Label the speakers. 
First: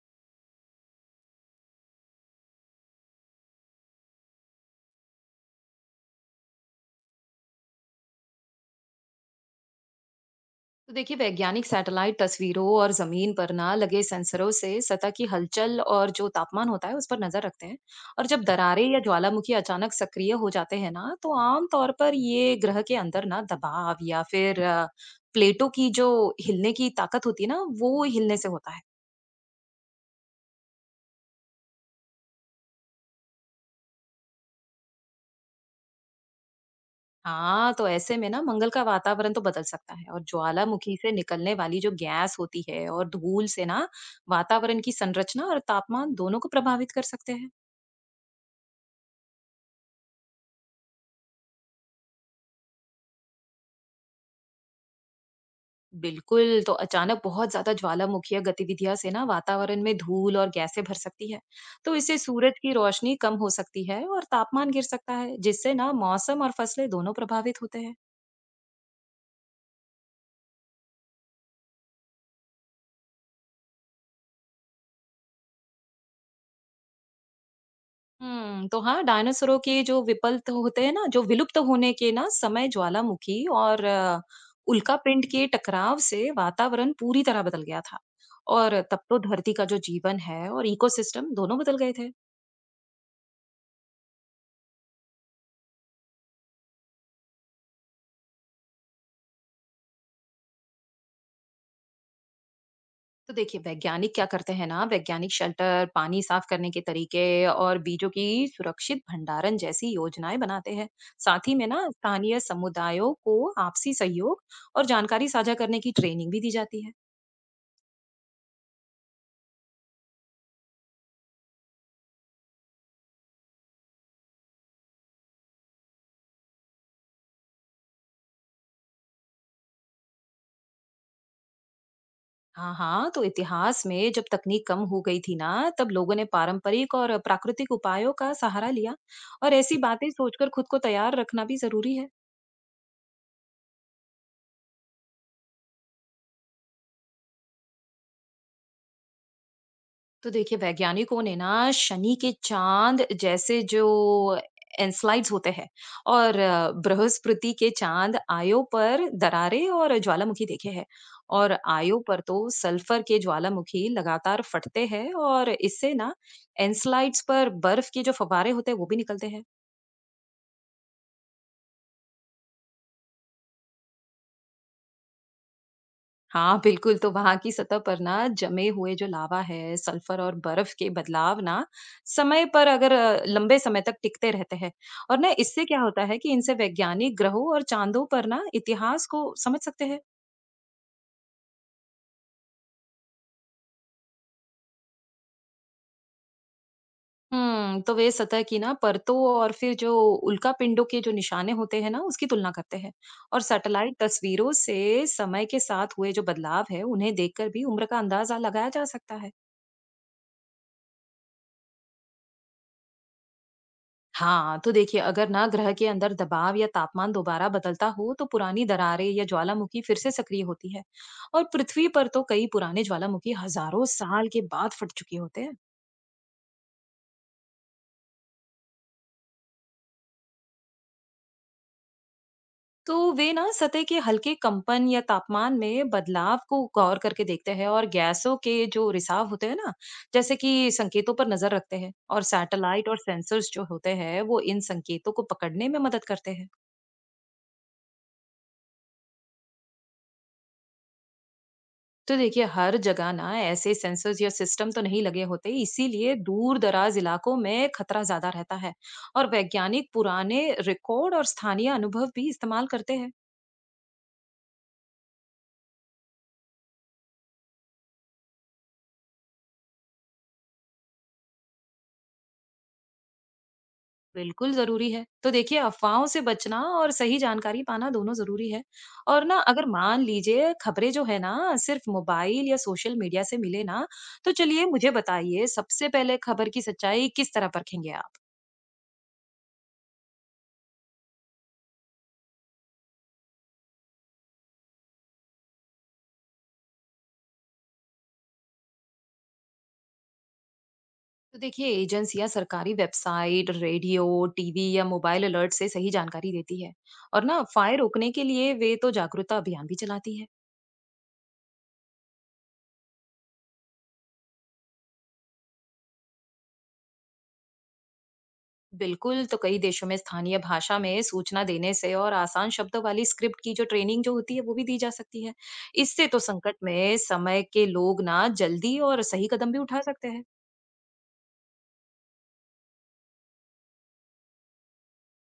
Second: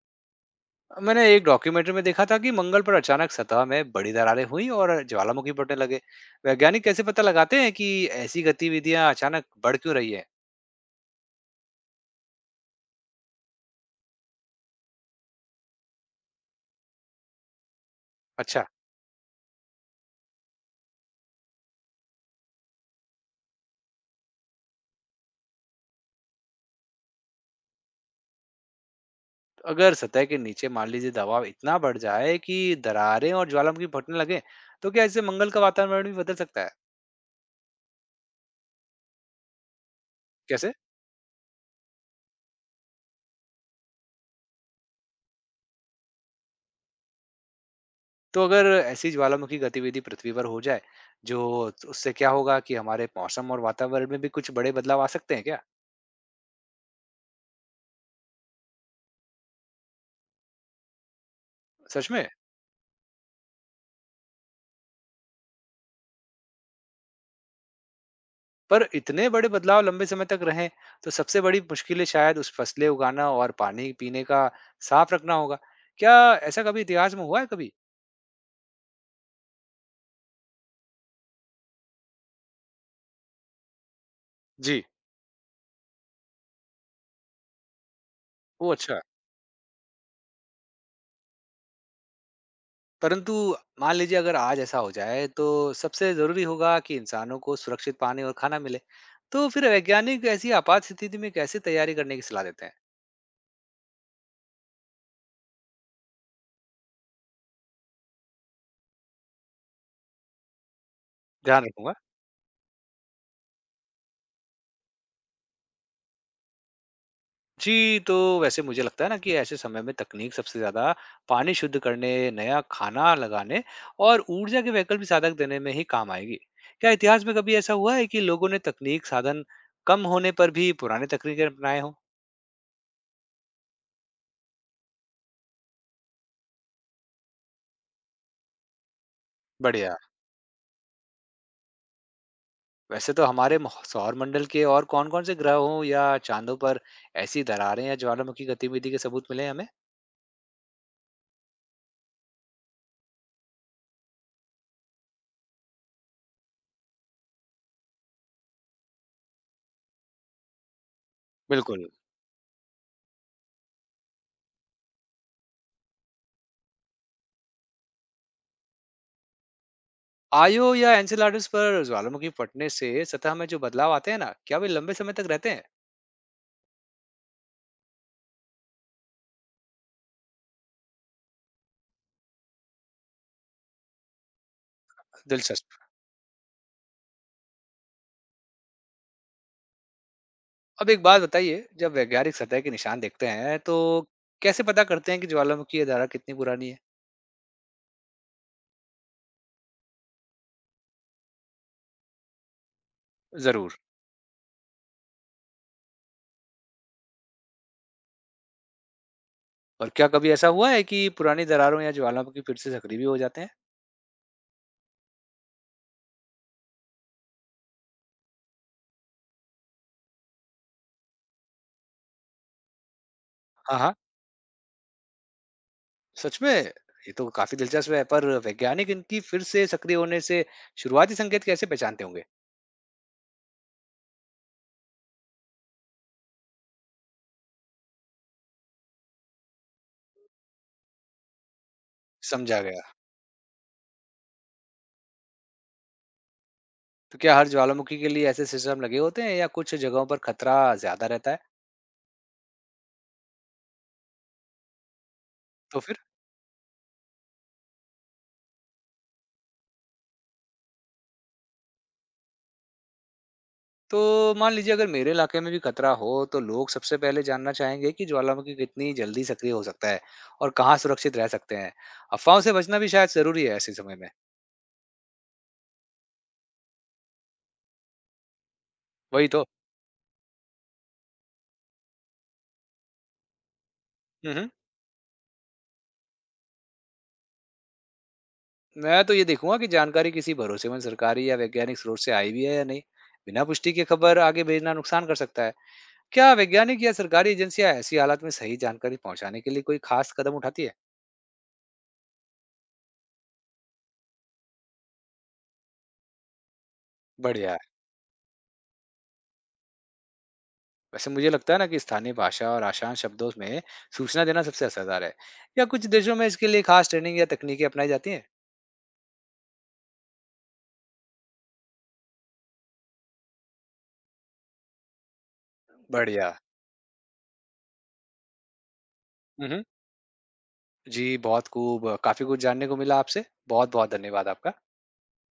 Speaker 1: मैंने एक डॉक्यूमेंट्री में देखा था कि मंगल पर अचानक सतह में बड़ी दरारें हुई और ज्वालामुखी फटने लगे। वैज्ञानिक कैसे पता लगाते हैं कि ऐसी गतिविधियां अचानक बढ़ क्यों रही है।
Speaker 2: तो देखिए वैज्ञानिक सैटेलाइट तस्वीरों और जमीन पर ना लगे सेंसरों से सतह की हलचल और जो तापमान होता है उस पर नजर रखते हैं। और जब
Speaker 1: अच्छा।
Speaker 2: दरारें या ज्वालामुखी अचानक सक्रिय हो जाते हैं ना तो आम तौर पर ये ग्रह के अंदर ना दबाव या फिर प्लेटों की जो हिलने की ताकत होती है ना वो हिलने से होता है।
Speaker 1: तो अगर सतह के नीचे मान लीजिए दबाव इतना बढ़ जाए कि दरारें और ज्वालामुखी फटने लगे, तो क्या इससे मंगल का वातावरण भी बदल सकता है।
Speaker 2: हाँ, तो ऐसे में ना मंगल का वातावरण तो बदल सकता है और
Speaker 1: कैसे?
Speaker 2: ज्वालामुखी से निकलने वाली जो गैस होती है और धूल से ना वातावरण की संरचना और तापमान दोनों को प्रभावित कर सकते हैं।
Speaker 1: तो अगर ऐसी ज्वालामुखी गतिविधि पृथ्वी पर हो जाए, जो उससे क्या होगा कि हमारे मौसम और वातावरण में भी कुछ बड़े बदलाव आ सकते हैं क्या।
Speaker 2: बिल्कुल, तो अचानक बहुत ज़्यादा ज्वालामुखीय गतिविधियाँ से ना वातावरण में धूल और गैसें भर सकती है। तो
Speaker 1: सच
Speaker 2: इससे
Speaker 1: में?
Speaker 2: सूरज की रोशनी कम हो सकती है और तापमान गिर सकता है, जिससे ना मौसम और फसलें दोनों प्रभावित होते हैं।
Speaker 1: पर इतने बड़े बदलाव लंबे समय तक रहें, तो सबसे बड़ी मुश्किलें शायद उस फसलें उगाना और पानी पीने का साफ रखना होगा। क्या ऐसा कभी इतिहास में हुआ है कभी?
Speaker 2: तो हाँ, डायनासोरों के जो विपल्त होते हैं ना, जो विलुप्त होने के ना समय ज्वालामुखी और
Speaker 1: जी।
Speaker 2: उल्कापिंड के टकराव से वातावरण पूरी तरह बदल गया था।
Speaker 1: ओह!
Speaker 2: और
Speaker 1: अच्छा।
Speaker 2: तब
Speaker 1: है।
Speaker 2: तो धरती का जो जीवन है और इकोसिस्टम दोनों बदल गए थे।
Speaker 1: परंतु मान लीजिए अगर आज ऐसा हो जाए, तो सबसे ज़रूरी होगा कि इंसानों को सुरक्षित पानी और खाना मिले। तो फिर वैज्ञानिक ऐसी आपात स्थिति में कैसे तैयारी करने की सलाह देते हैं?
Speaker 2: तो देखिए वैज्ञानिक क्या करते हैं ना, वैज्ञानिक शेल्टर, पानी साफ करने के तरीके और बीजों की सुरक्षित भंडारण जैसी योजनाएं बनाते हैं। साथ ही
Speaker 1: ध्यान
Speaker 2: में ना
Speaker 1: रखूँगा।
Speaker 2: स्थानीय समुदायों को आपसी सहयोग और जानकारी साझा करने की ट्रेनिंग भी दी जाती है।
Speaker 1: जी, तो वैसे मुझे लगता है ना कि ऐसे समय में तकनीक सबसे ज़्यादा पानी शुद्ध करने, नया खाना लगाने और ऊर्जा के वैकल्पिक साधक देने में ही काम आएगी। क्या इतिहास में कभी ऐसा हुआ है कि लोगों ने तकनीक साधन कम होने पर भी पुराने तकनीकें अपनाए हों?
Speaker 2: हाँ हाँ, तो इतिहास में जब तकनीक कम हो गई थी ना, तब लोगों ने पारंपरिक और प्राकृतिक उपायों का सहारा लिया। और ऐसी
Speaker 1: बढ़िया।
Speaker 2: बातें सोचकर खुद को तैयार रखना भी जरूरी है।
Speaker 1: वैसे तो हमारे सौरमंडल के और कौन-कौन से ग्रहों या चांदों पर ऐसी दरारें या ज्वालामुखी गतिविधि के सबूत मिले हैं हमें?
Speaker 2: तो देखिए, वैज्ञानिकों ने ना शनि के चाँद जैसे जो एनस्लाइड्स होते हैं और बृहस्पति के चाँद आयों पर दरारें और ज्वालामुखी देखे हैं। और
Speaker 1: बिल्कुल।
Speaker 2: आयों पर तो सल्फर के ज्वालामुखी लगातार फटते हैं और इससे ना एनस्लाइड्स पर बर्फ के जो फव्वारे होते हैं, वो भी निकलते हैं।
Speaker 1: आयो या एनसेलाडस पर ज्वालामुखी फटने से सतह में जो बदलाव आते हैं ना, क्या वे लंबे समय तक रहते हैं?
Speaker 2: हाँ, बिल्कुल, तो वहाँ की सतह पर ना जमे हुए जो लावा है, सल्फर और बर्फ के बदलाव ना समय पर अगर लंबे समय तक टिकते रहते हैं। और ना इससे
Speaker 1: दिलचस्प।
Speaker 2: क्या होता है कि इनसे वैज्ञानिक ग्रहों और चाँदों पर ना इतिहास को समझ सकते हैं।
Speaker 1: अब एक बात बताइए, जब वैज्ञानिक सतह के निशान देखते हैं, तो कैसे पता करते हैं कि ज्वालामुखी या दरार कितनी पुरानी है?
Speaker 2: हुँ, तो वे सतह की ना परतों और फिर जो उल्कापिंडों के जो निशाने होते हैं ना, उसकी तुलना करते हैं। और
Speaker 1: ज़रूर।
Speaker 2: सैटेलाइट तस्वीरों से समय के साथ हुए जो बदलाव है, उन्हें देखकर भी उम्र का अंदाज़ा लगाया जा सकता है।
Speaker 1: और क्या कभी ऐसा हुआ है कि पुरानी दरारों या ज्वालामुखी फिर से सक्रिय भी हो जाते हैं?
Speaker 2: हाँ, तो देखिए, अगर ना ग्रह के अंदर दबाव या तापमान दोबारा बदलता हो तो पुरानी दरारें या ज्वालामुखी फिर से सक्रिय होती है। और पृथ्वी पर तो कई पुराने ज्वालामुखी
Speaker 1: हाँ,
Speaker 2: हजारों
Speaker 1: हाँ,
Speaker 2: साल के बाद फट चुके होते हैं।
Speaker 1: सच में? ये तो काफ़ी दिलचस्प है, पर वैज्ञानिक इनकी फिर से सक्रिय होने से शुरुआती संकेत कैसे पहचानते होंगे?
Speaker 2: तो वे ना सतह के हल्के कंपन या तापमान में बदलाव को गौर करके देखते हैं और गैसों के जो रिसाव होते हैं ना, जैसे कि संकेतों पर नजर रखते हैं। और
Speaker 1: समझा गया।
Speaker 2: सैटेलाइट और सेंसर्स जो होते हैं वो इन संकेतों को पकड़ने में मदद करते हैं।
Speaker 1: तो क्या हर ज्वालामुखी के लिए ऐसे सिस्टम लगे होते हैं या कुछ जगहों पर खतरा ज़्यादा रहता है?
Speaker 2: तो देखिए, हर जगह ना ऐसे सेंसर्स या सिस्टम तो नहीं लगे होते,
Speaker 1: तो फिर,
Speaker 2: इसीलिए दूर दराज इलाकों में खतरा ज्यादा रहता है। और वैज्ञानिक पुराने रिकॉर्ड और स्थानीय अनुभव भी इस्तेमाल करते हैं।
Speaker 1: तो मान लीजिए अगर मेरे इलाके में भी खतरा हो, तो लोग सबसे पहले जानना चाहेंगे कि ज्वालामुखी कितनी जल्दी सक्रिय हो सकता है और कहाँ सुरक्षित रह सकते हैं। अफवाहों से बचना भी शायद जरूरी है ऐसे समय में।
Speaker 2: बिल्कुल जरूरी है, तो देखिए अफवाहों से बचना और सही जानकारी पाना दोनों जरूरी है। और
Speaker 1: वही
Speaker 2: ना
Speaker 1: तो।
Speaker 2: अगर मान लीजिए खबरें जो है ना सिर्फ मोबाइल या सोशल मीडिया से मिले ना, तो
Speaker 1: हम्म।
Speaker 2: चलिए मुझे बताइए, सबसे पहले खबर की सच्चाई किस तरह परखेंगे आप?
Speaker 1: मैं तो ये देखूंगा कि जानकारी किसी भरोसेमंद सरकारी या वैज्ञानिक स्रोत से आई भी है या नहीं। बिना पुष्टि के खबर आगे भेजना नुकसान कर सकता है। क्या वैज्ञानिक या सरकारी एजेंसियां ऐसी हालत में सही जानकारी पहुंचाने के लिए कोई खास कदम उठाती है?
Speaker 2: तो देखिए, एजेंसियां सरकारी वेबसाइट, रेडियो, टीवी या मोबाइल अलर्ट से सही जानकारी देती है। और ना
Speaker 1: बढ़िया।
Speaker 2: फायर रोकने के लिए वे तो जागरूकता अभियान भी चलाती है।
Speaker 1: वैसे मुझे लगता है ना कि स्थानीय भाषा और आसान शब्दों में सूचना देना सबसे असरदार है। या कुछ देशों में इसके लिए खास ट्रेनिंग या तकनीकें अपनाई जाती हैं?
Speaker 2: बिल्कुल, तो कई देशों में स्थानीय भाषा में सूचना देने से और आसान शब्दों वाली स्क्रिप्ट की जो ट्रेनिंग जो होती है वो भी दी जा सकती है। इससे तो
Speaker 1: बढ़िया।
Speaker 2: संकट में समय के लोग ना जल्दी और सही कदम भी
Speaker 1: हम्म।
Speaker 2: उठा सकते हैं।
Speaker 1: जी, बहुत खूब, काफी कुछ जानने को मिला आपसे, बहुत बहुत धन्यवाद आपका।